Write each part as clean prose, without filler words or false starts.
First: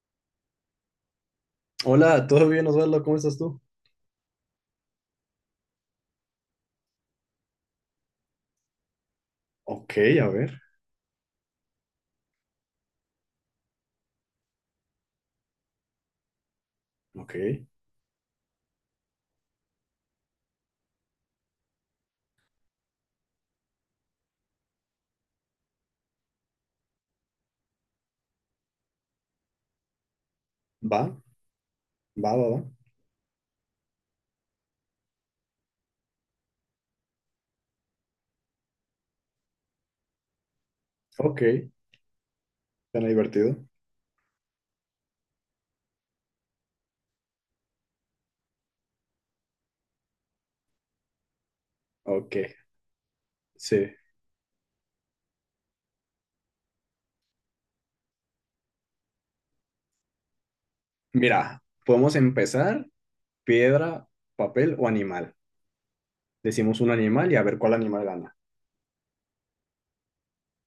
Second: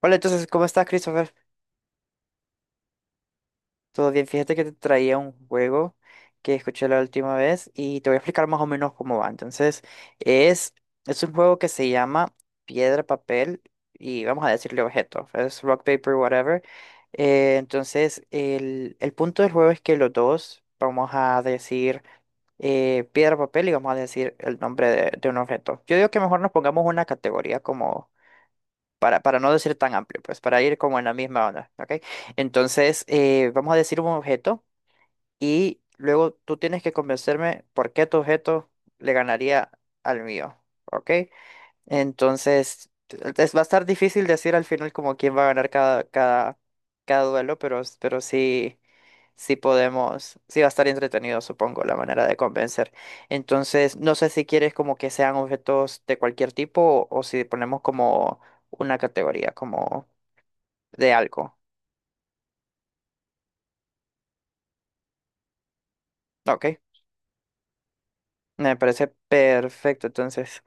Hola, entonces, ¿cómo estás, Christopher? Hola, ¿todo bien, Osvaldo? ¿Cómo estás tú? Todo bien, fíjate que te traía un juego que escuché la última vez y te voy a explicar más o menos cómo va. Entonces, Ok, a ver, es, es un juego que se llama Piedra, Papel y vamos a decirle objeto, es Rock, Paper, whatever. Ok. Entonces, el punto del juego es que los dos vamos a decir piedra, papel y vamos a decir el nombre de un objeto. Yo digo que mejor nos pongamos una categoría como para no decir tan amplio, pues para ir como Va, en la misma onda, ¿ok? va, va, va. Entonces, vamos a decir un objeto y luego tú tienes que convencerme por qué tu objeto le ganaría al mío, ¿ok? Ok, Entonces, suena divertido. va a estar difícil decir al final como quién va a ganar cada duelo, pero sí si podemos, si va a estar entretenido, supongo, la manera de Ok, convencer. Entonces, sí. no sé si quieres como que sean objetos de cualquier tipo o si ponemos como una categoría, como de algo. Mira, podemos empezar piedra, papel o animal. Ok, Decimos un animal y a ver cuál animal gana. me parece perfecto, entonces.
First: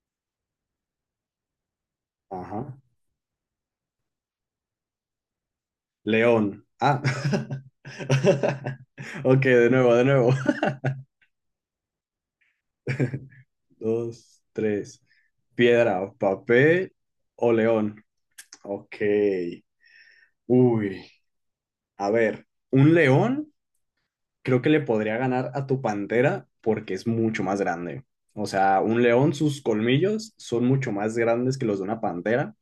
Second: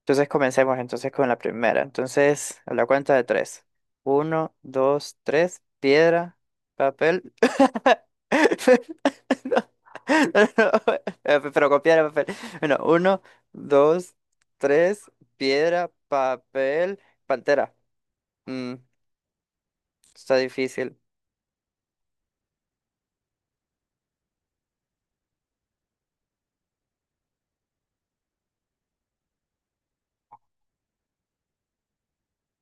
Entonces comencemos entonces con la primera. Entonces, a Ajá. la cuenta de tres. Uno, dos, tres. Piedra, León. Ah. papel. Ok, No, de nuevo, de nuevo. no, no, pero con piedra, papel. Bueno, uno, dos, Dos, tres. tres. Piedra, Piedra, papel papel, o pantera. león. Mm, Ok. está difícil. Uy, a ver, un león. Creo que le podría ganar a tu pantera porque es mucho más grande. O sea, un león, sus colmillos son mucho más grandes que los de una pantera.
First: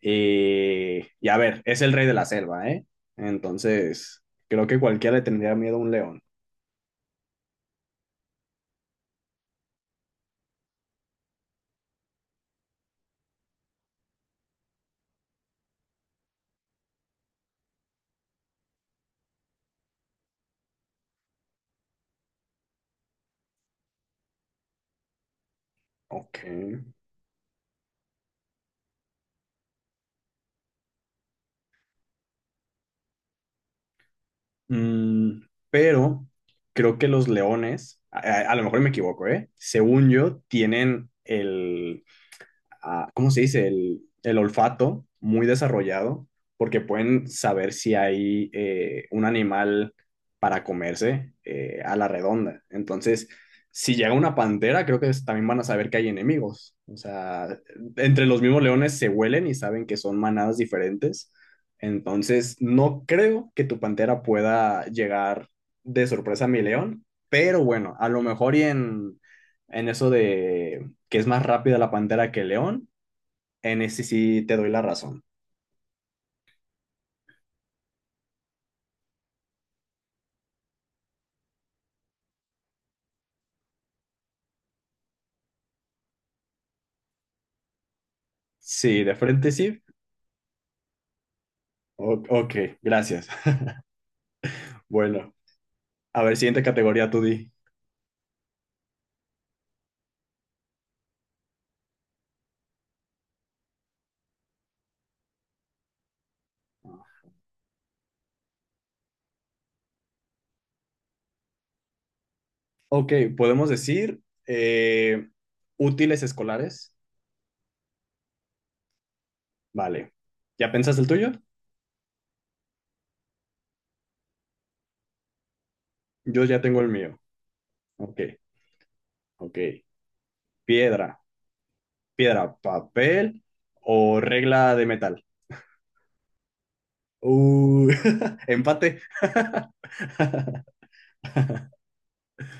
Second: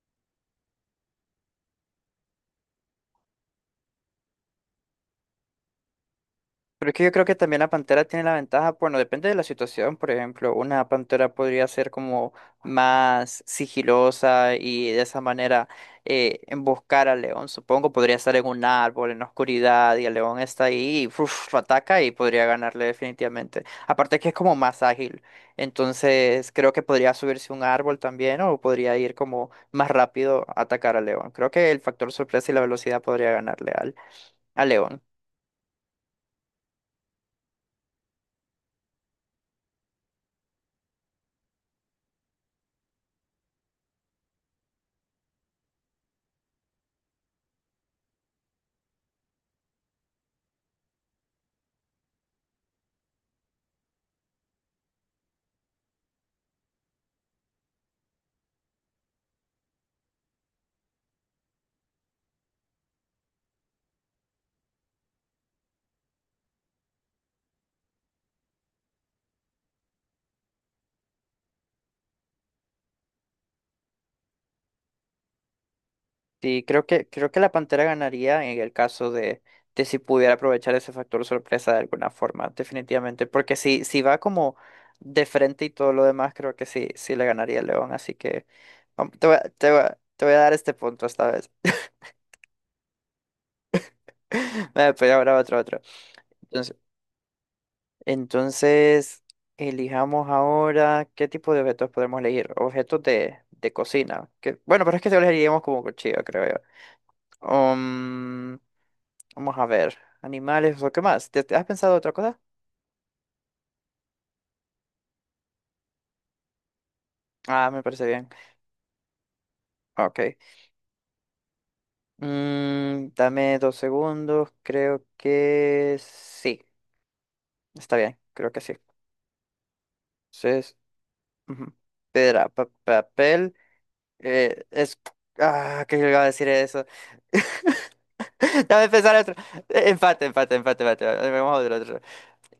Y a ver, es el rey de la selva, ¿eh? Entonces, creo que cualquiera le tendría miedo a un león. Pero es que yo creo que también la pantera tiene la ventaja, bueno, depende de la situación, por ejemplo, una pantera podría ser como más sigilosa y de esa manera emboscar al león, supongo, podría estar en un árbol, en la oscuridad, y el león está ahí, y, uf, ataca y podría ganarle definitivamente. Aparte que es como más ágil, Ok. entonces creo que podría subirse a un árbol también o podría ir como más rápido a atacar al león. Creo que el factor sorpresa y la velocidad podría ganarle al león. Mm, pero creo que los leones, a lo mejor me equivoco, ¿eh? Según yo, tienen el, ah, ¿cómo se dice? El olfato muy desarrollado, porque pueden saber si hay un animal para comerse a la redonda. Entonces, si llega una pantera, creo que es- también van a saber que hay enemigos. O sea, entre los mismos leones se huelen y saben que son manadas diferentes. Entonces, no creo que tu pantera pueda llegar de sorpresa a mi león, pero bueno, a lo mejor y en eso de que es más rápida la pantera que el león, en ese sí te doy la razón. Sí, creo que la Pantera ganaría en el caso de si pudiera aprovechar ese factor sorpresa de alguna forma, definitivamente. Porque si, si va como de frente y todo lo demás, creo que sí, sí le ganaría el León. Así que Sí, de frente sí. Te voy a dar este punto esta vez. O- ok, gracias. Vale, pero Bueno, ahora otro, otro. a ver, siguiente Entonces, categoría, tú di. entonces, Elijamos ahora qué tipo de objetos podemos elegir. Objetos de cocina. Que, bueno, pero es que se elegiríamos como cuchillo, creo yo. Um, Vamos a ver. Animales o qué más. ¿Te, te has pensado otra cosa? Ok, podemos decir útiles escolares. Ah, me parece bien. Vale. Ok. ¿Ya pensaste el tuyo? Mm, dame dos segundos. Creo que Yo ya sí. tengo el mío. Está bien. Ok, Creo que sí. ok. Entonces, Piedra, ujú. Piedra, piedra, papel papel. o regla de Es. metal. Ah, ¿qué iba a decir eso? Uh, Dame empate. pensar otro. Empate, empate, empate, empate, empate. Vamos a ver otro.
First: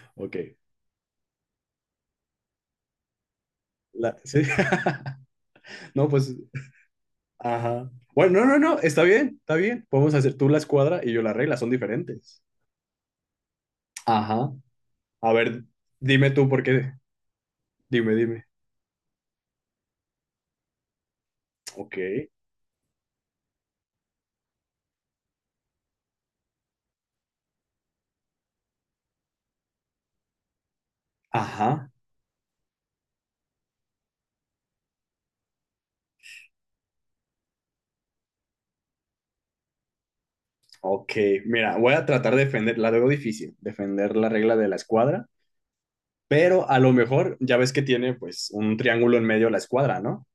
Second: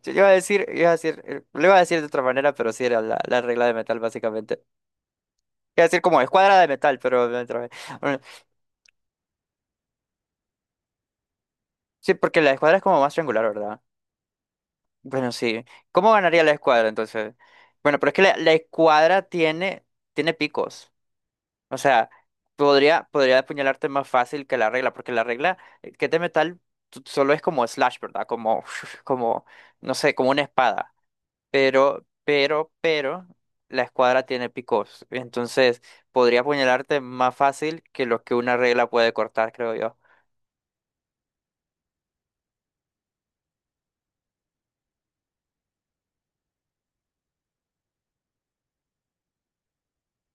Yo Ok. Iba a decir, lo iba a decir de otra manera, pero sí era la regla de metal, La- sí. básicamente. Iba a decir No, como pues escuadra de metal, pero me trabé. ajá. Bueno, no, no, no, está bien, está bien. Podemos hacer tú la escuadra y yo la regla, son Sí, porque diferentes. la escuadra es como más triangular, ¿verdad? Ajá, Bueno, a sí. ver, ¿Cómo dime ganaría tú la por escuadra qué. entonces? Bueno, pero es Dime, que dime. la escuadra tiene, tiene picos. O Ok. sea, podría apuñalarte más fácil que la regla, porque la regla que es de metal solo es como slash, ¿verdad? Como, como, no sé, como una espada. Ajá. Pero la escuadra tiene picos. Entonces, podría apuñalarte más fácil que lo que una regla puede cortar, creo yo. Ok. Mira, voy a tratar de defender, la veo difícil, defender la regla de la escuadra, pero a lo mejor ya ves que tiene pues un triángulo en medio de la escuadra, ¿no?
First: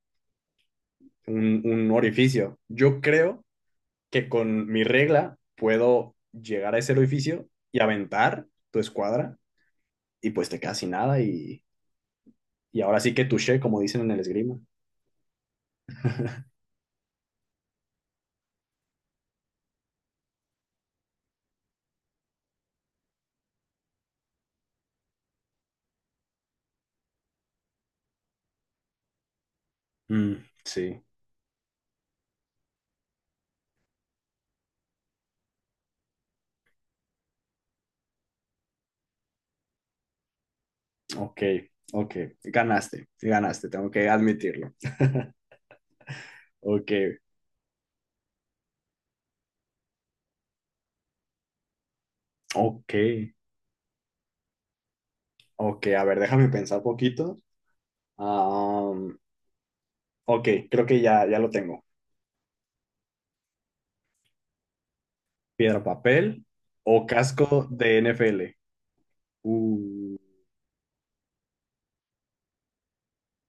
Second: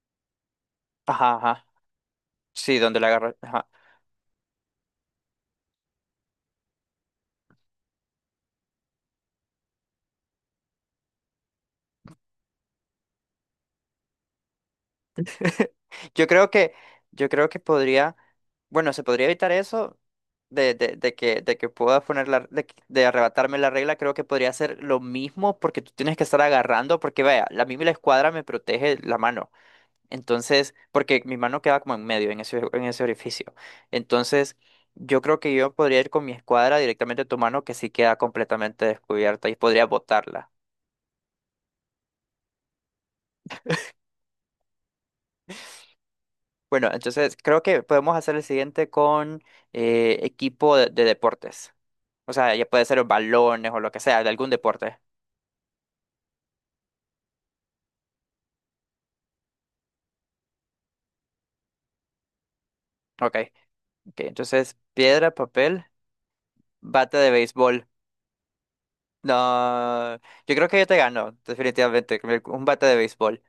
Ajá, Un, ajá. un orificio. Sí, donde Yo la agarra. creo que con mi regla puedo llegar a ese orificio y aventar tu escuadra y pues te quedas sin nada y y ahora sí que touché, como dicen en el esgrima. Yo creo que, yo creo que podría, bueno, se podría evitar eso de de que pueda poner la, de, de arrebatarme la regla, creo que podría ser lo mismo porque tú tienes que estar agarrando, porque vaya, la escuadra me protege la mano. Mm, Entonces, sí, porque mi mano queda como en medio, en ese orificio. Entonces, yo creo que yo podría ir con mi escuadra directamente a tu mano que sí queda completamente descubierta y podría botarla. ok, ok. Ganaste, ganaste, tengo que admitirlo. Bueno, Ok, entonces creo que podemos hacer el siguiente con equipo de deportes. O sea, ya puede ok, ser los balones o lo que sea, de algún deporte. ok. A ver, déjame pensar poquito. Am, ok, creo que ya, ya lo tengo. Ok, ok. Entonces, piedra, Piedra, papel, papel o bate de casco béisbol. de NFL. No, Uh, yo creo que yo te gano, definitivamente, con un bate de béisbol.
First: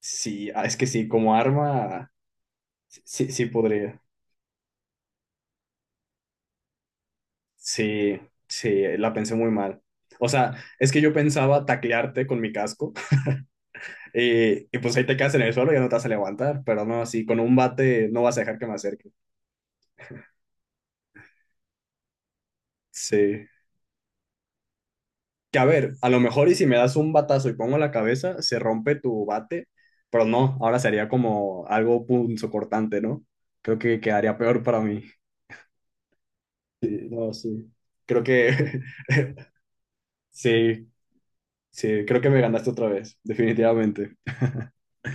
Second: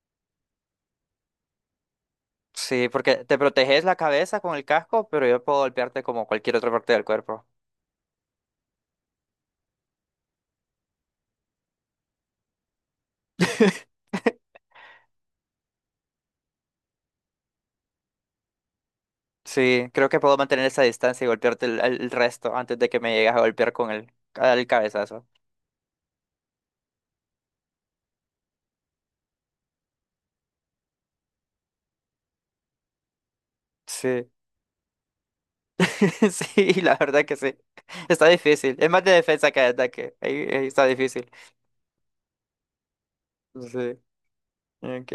sí, ah, es que sí, como arma, Sí, sí, porque sí te sí proteges la podría. cabeza con el casco, pero yo puedo golpearte como cualquier otra parte del cuerpo. Sí, sí, la pensé muy mal. O sea, es que yo pensaba taclearte con mi casco. Y pues ahí te quedas en el suelo y ya no te vas a levantar, pero no, así con un bate no vas a dejar que me acerque. Sí, creo que puedo mantener esa distancia y golpearte el resto antes de que me llegues a Sí. golpear con el cabezazo. Que a ver, a lo mejor y si me das un batazo y pongo la cabeza, se rompe tu bate, pero no, ahora sería como algo punzocortante, ¿no? Creo que Sí. quedaría peor para mí. Sí, la Sí, verdad no, que sí. sí. Creo Está que difícil. Es más de defensa que de ataque. Ahí está sí, difícil. sí, creo que me ganaste otra vez, Sí, definitivamente. ok.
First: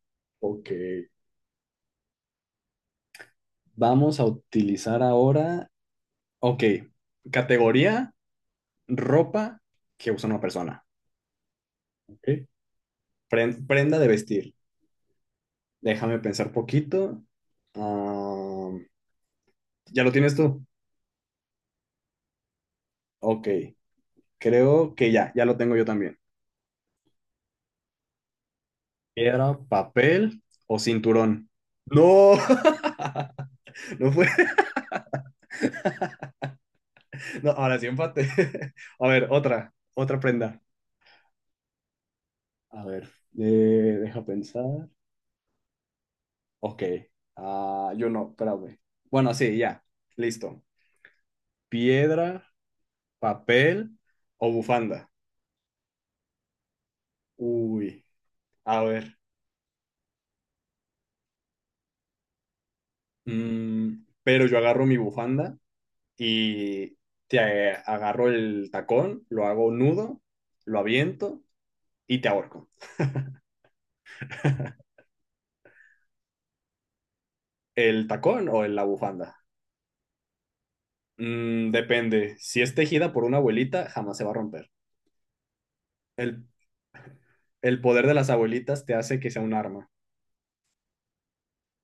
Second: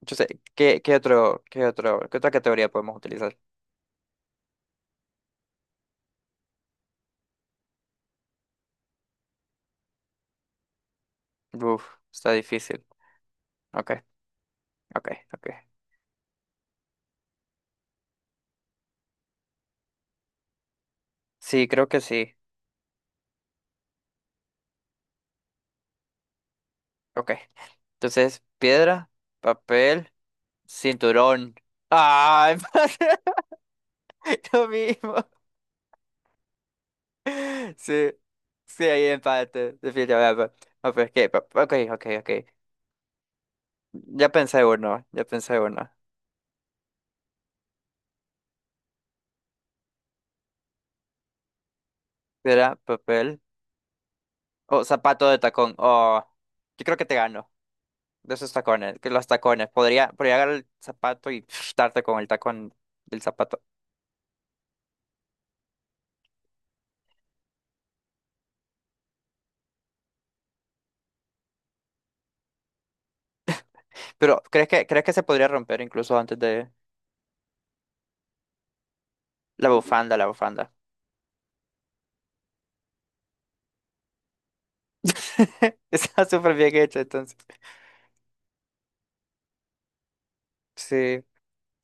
Entonces Ok, qué otra categoría podemos utilizar? vamos a utilizar ahora, ok, categoría ropa que usa una persona. Uf, Ok. está difícil. Pren- Ok, prenda de vestir. ok, ok. Déjame pensar poquito. Ah, ¿ya lo tienes tú? Sí, creo que sí. Ok, creo que ya, ya lo tengo yo también. Ok. Entonces, piedra, Piedra, papel, papel o cinturón. cinturón. No, ¡Ay, madre, no fue. lo mismo! No, ahora sí Sí, empate. sí, hay A ver, otra, empate, otra definitivamente. prenda. Ah, pues, ¿qué? Ok, ok, ok. A ver, eh, deja Ya pensé pensar. uno, ya pensé uno. Ok, ah, yo no, espérame. Bueno, sí, ya, listo. Piedra, Piedra, papel. papel o Oh, bufanda. zapato de tacón. Oh, yo creo que te gano. Uy, De esos a tacones, que ver. los tacones. Podría agarrar el zapato y darte con el tacón del zapato. Mm, pero yo agarro mi bufanda y te agarro el tacón, lo hago nudo, lo aviento y te ahorco. Pero crees que se podría romper incluso antes de ¿El tacón o la bufanda? La bufanda? Mm, depende. Si es tejida por una abuelita, jamás se va a romper. Está El, súper bien hecho, entonces. el poder de las abuelitas te hace que sea un arma. Sí.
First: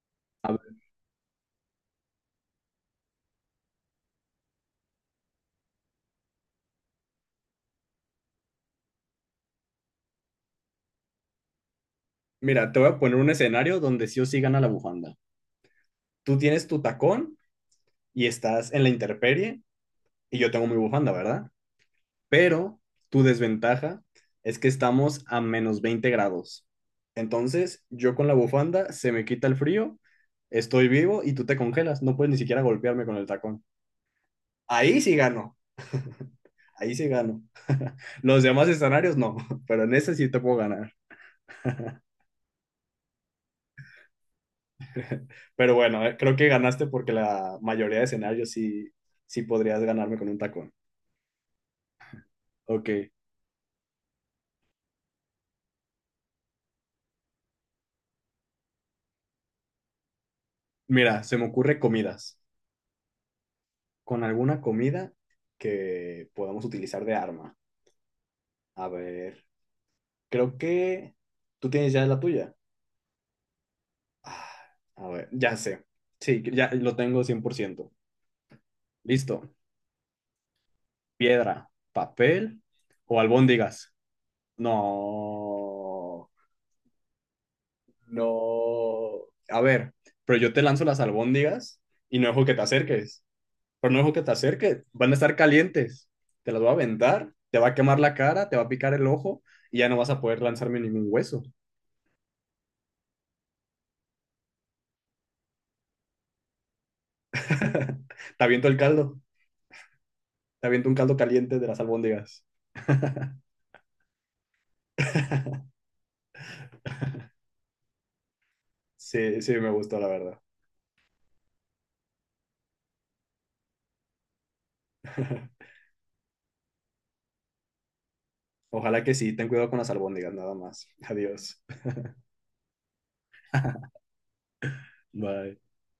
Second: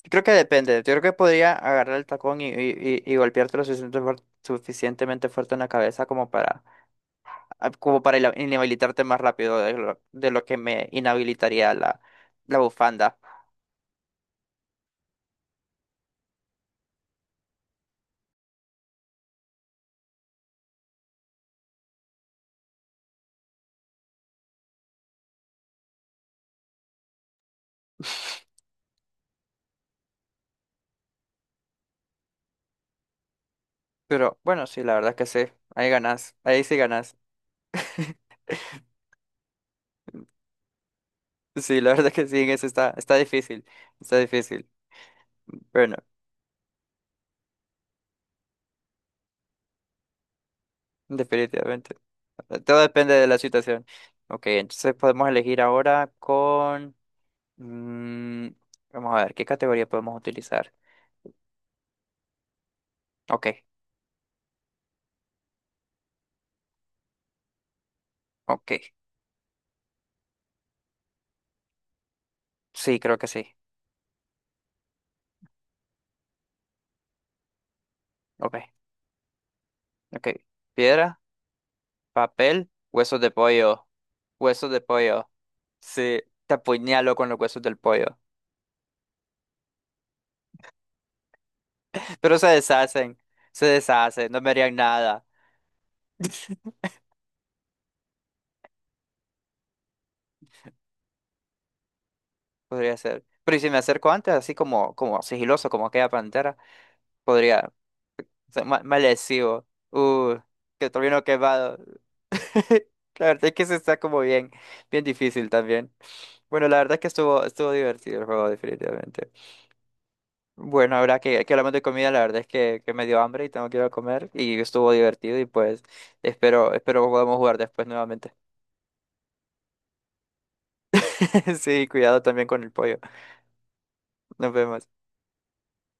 Creo que A ver, depende. Yo creo que podría agarrar el tacón y golpearte lo suficiente suficientemente fuerte en la cabeza como para, ah, como para inhabilitarte más rápido de lo que me inhabilitaría la mira, te voy a poner bufanda. un escenario donde sí o sí gana la bufanda. Tú tienes tu tacón y estás en la intemperie y yo tengo mi bufanda, ¿verdad? Pero tu desventaja es que estamos a -20 grados. Entonces, yo con la bufanda se me quita el frío, estoy vivo y tú te congelas. No puedes ni siquiera golpearme con el tacón. Pero bueno, sí, la Ahí verdad sí que sí. gano, Ahí ganas. Ahí sí ahí sí ganas. gano. Los demás escenarios no, pero en ese sí te puedo ganar. Sí, la verdad que sí, en eso está difícil, está difícil. Pero Bueno, bueno, creo que ganaste porque la mayoría de escenarios sí, sí podrías ganarme con un tacón. definitivamente. Todo Ok, depende de la situación. Ok, entonces podemos elegir ahora con... mm, vamos a ver, ¿qué categoría podemos utilizar? mira, se me ocurre comidas. Ok, Con alguna comida que podamos utilizar de arma. A ok. ver, creo que tú tienes ya la tuya. Sí, creo que sí. Ah, a ver, ya sé. Sí, ya lo tengo 100%. Ok, Listo. ok. Piedra, Piedra, papel papel, huesos o de pollo. albóndigas. Huesos de pollo. Sí, No, te apuñalo con los huesos del pollo. no. A ver, pero yo te lanzo las albóndigas y no Pero dejo que te acerques. se Pero no dejo que deshacen, te no me harían acerques. Van a nada. estar calientes. Te las voy a aventar, te va a quemar la cara, te va a picar el ojo y ya no vas a poder lanzarme ningún hueso. Podría ser. Pero ¿y si me acerco antes, así como, como sigiloso, como aquella pantera, podría Te ser aviento el caldo. malecido. Te Que aviento un todavía caldo no caliente de quemado. las albóndigas. La verdad es que se está como bien difícil también. Bueno, la verdad es que estuvo divertido el juego, definitivamente. Sí, sí, me gustó, la verdad. Bueno, ahora que hablamos de comida, la verdad es que me dio hambre y tengo que ir a comer. Y estuvo divertido y pues espero podamos jugar después nuevamente. Ojalá que sí, ten cuidado con las albóndigas, nada más. Adiós. Sí, cuidado también con el pollo. Nos vemos. Bye.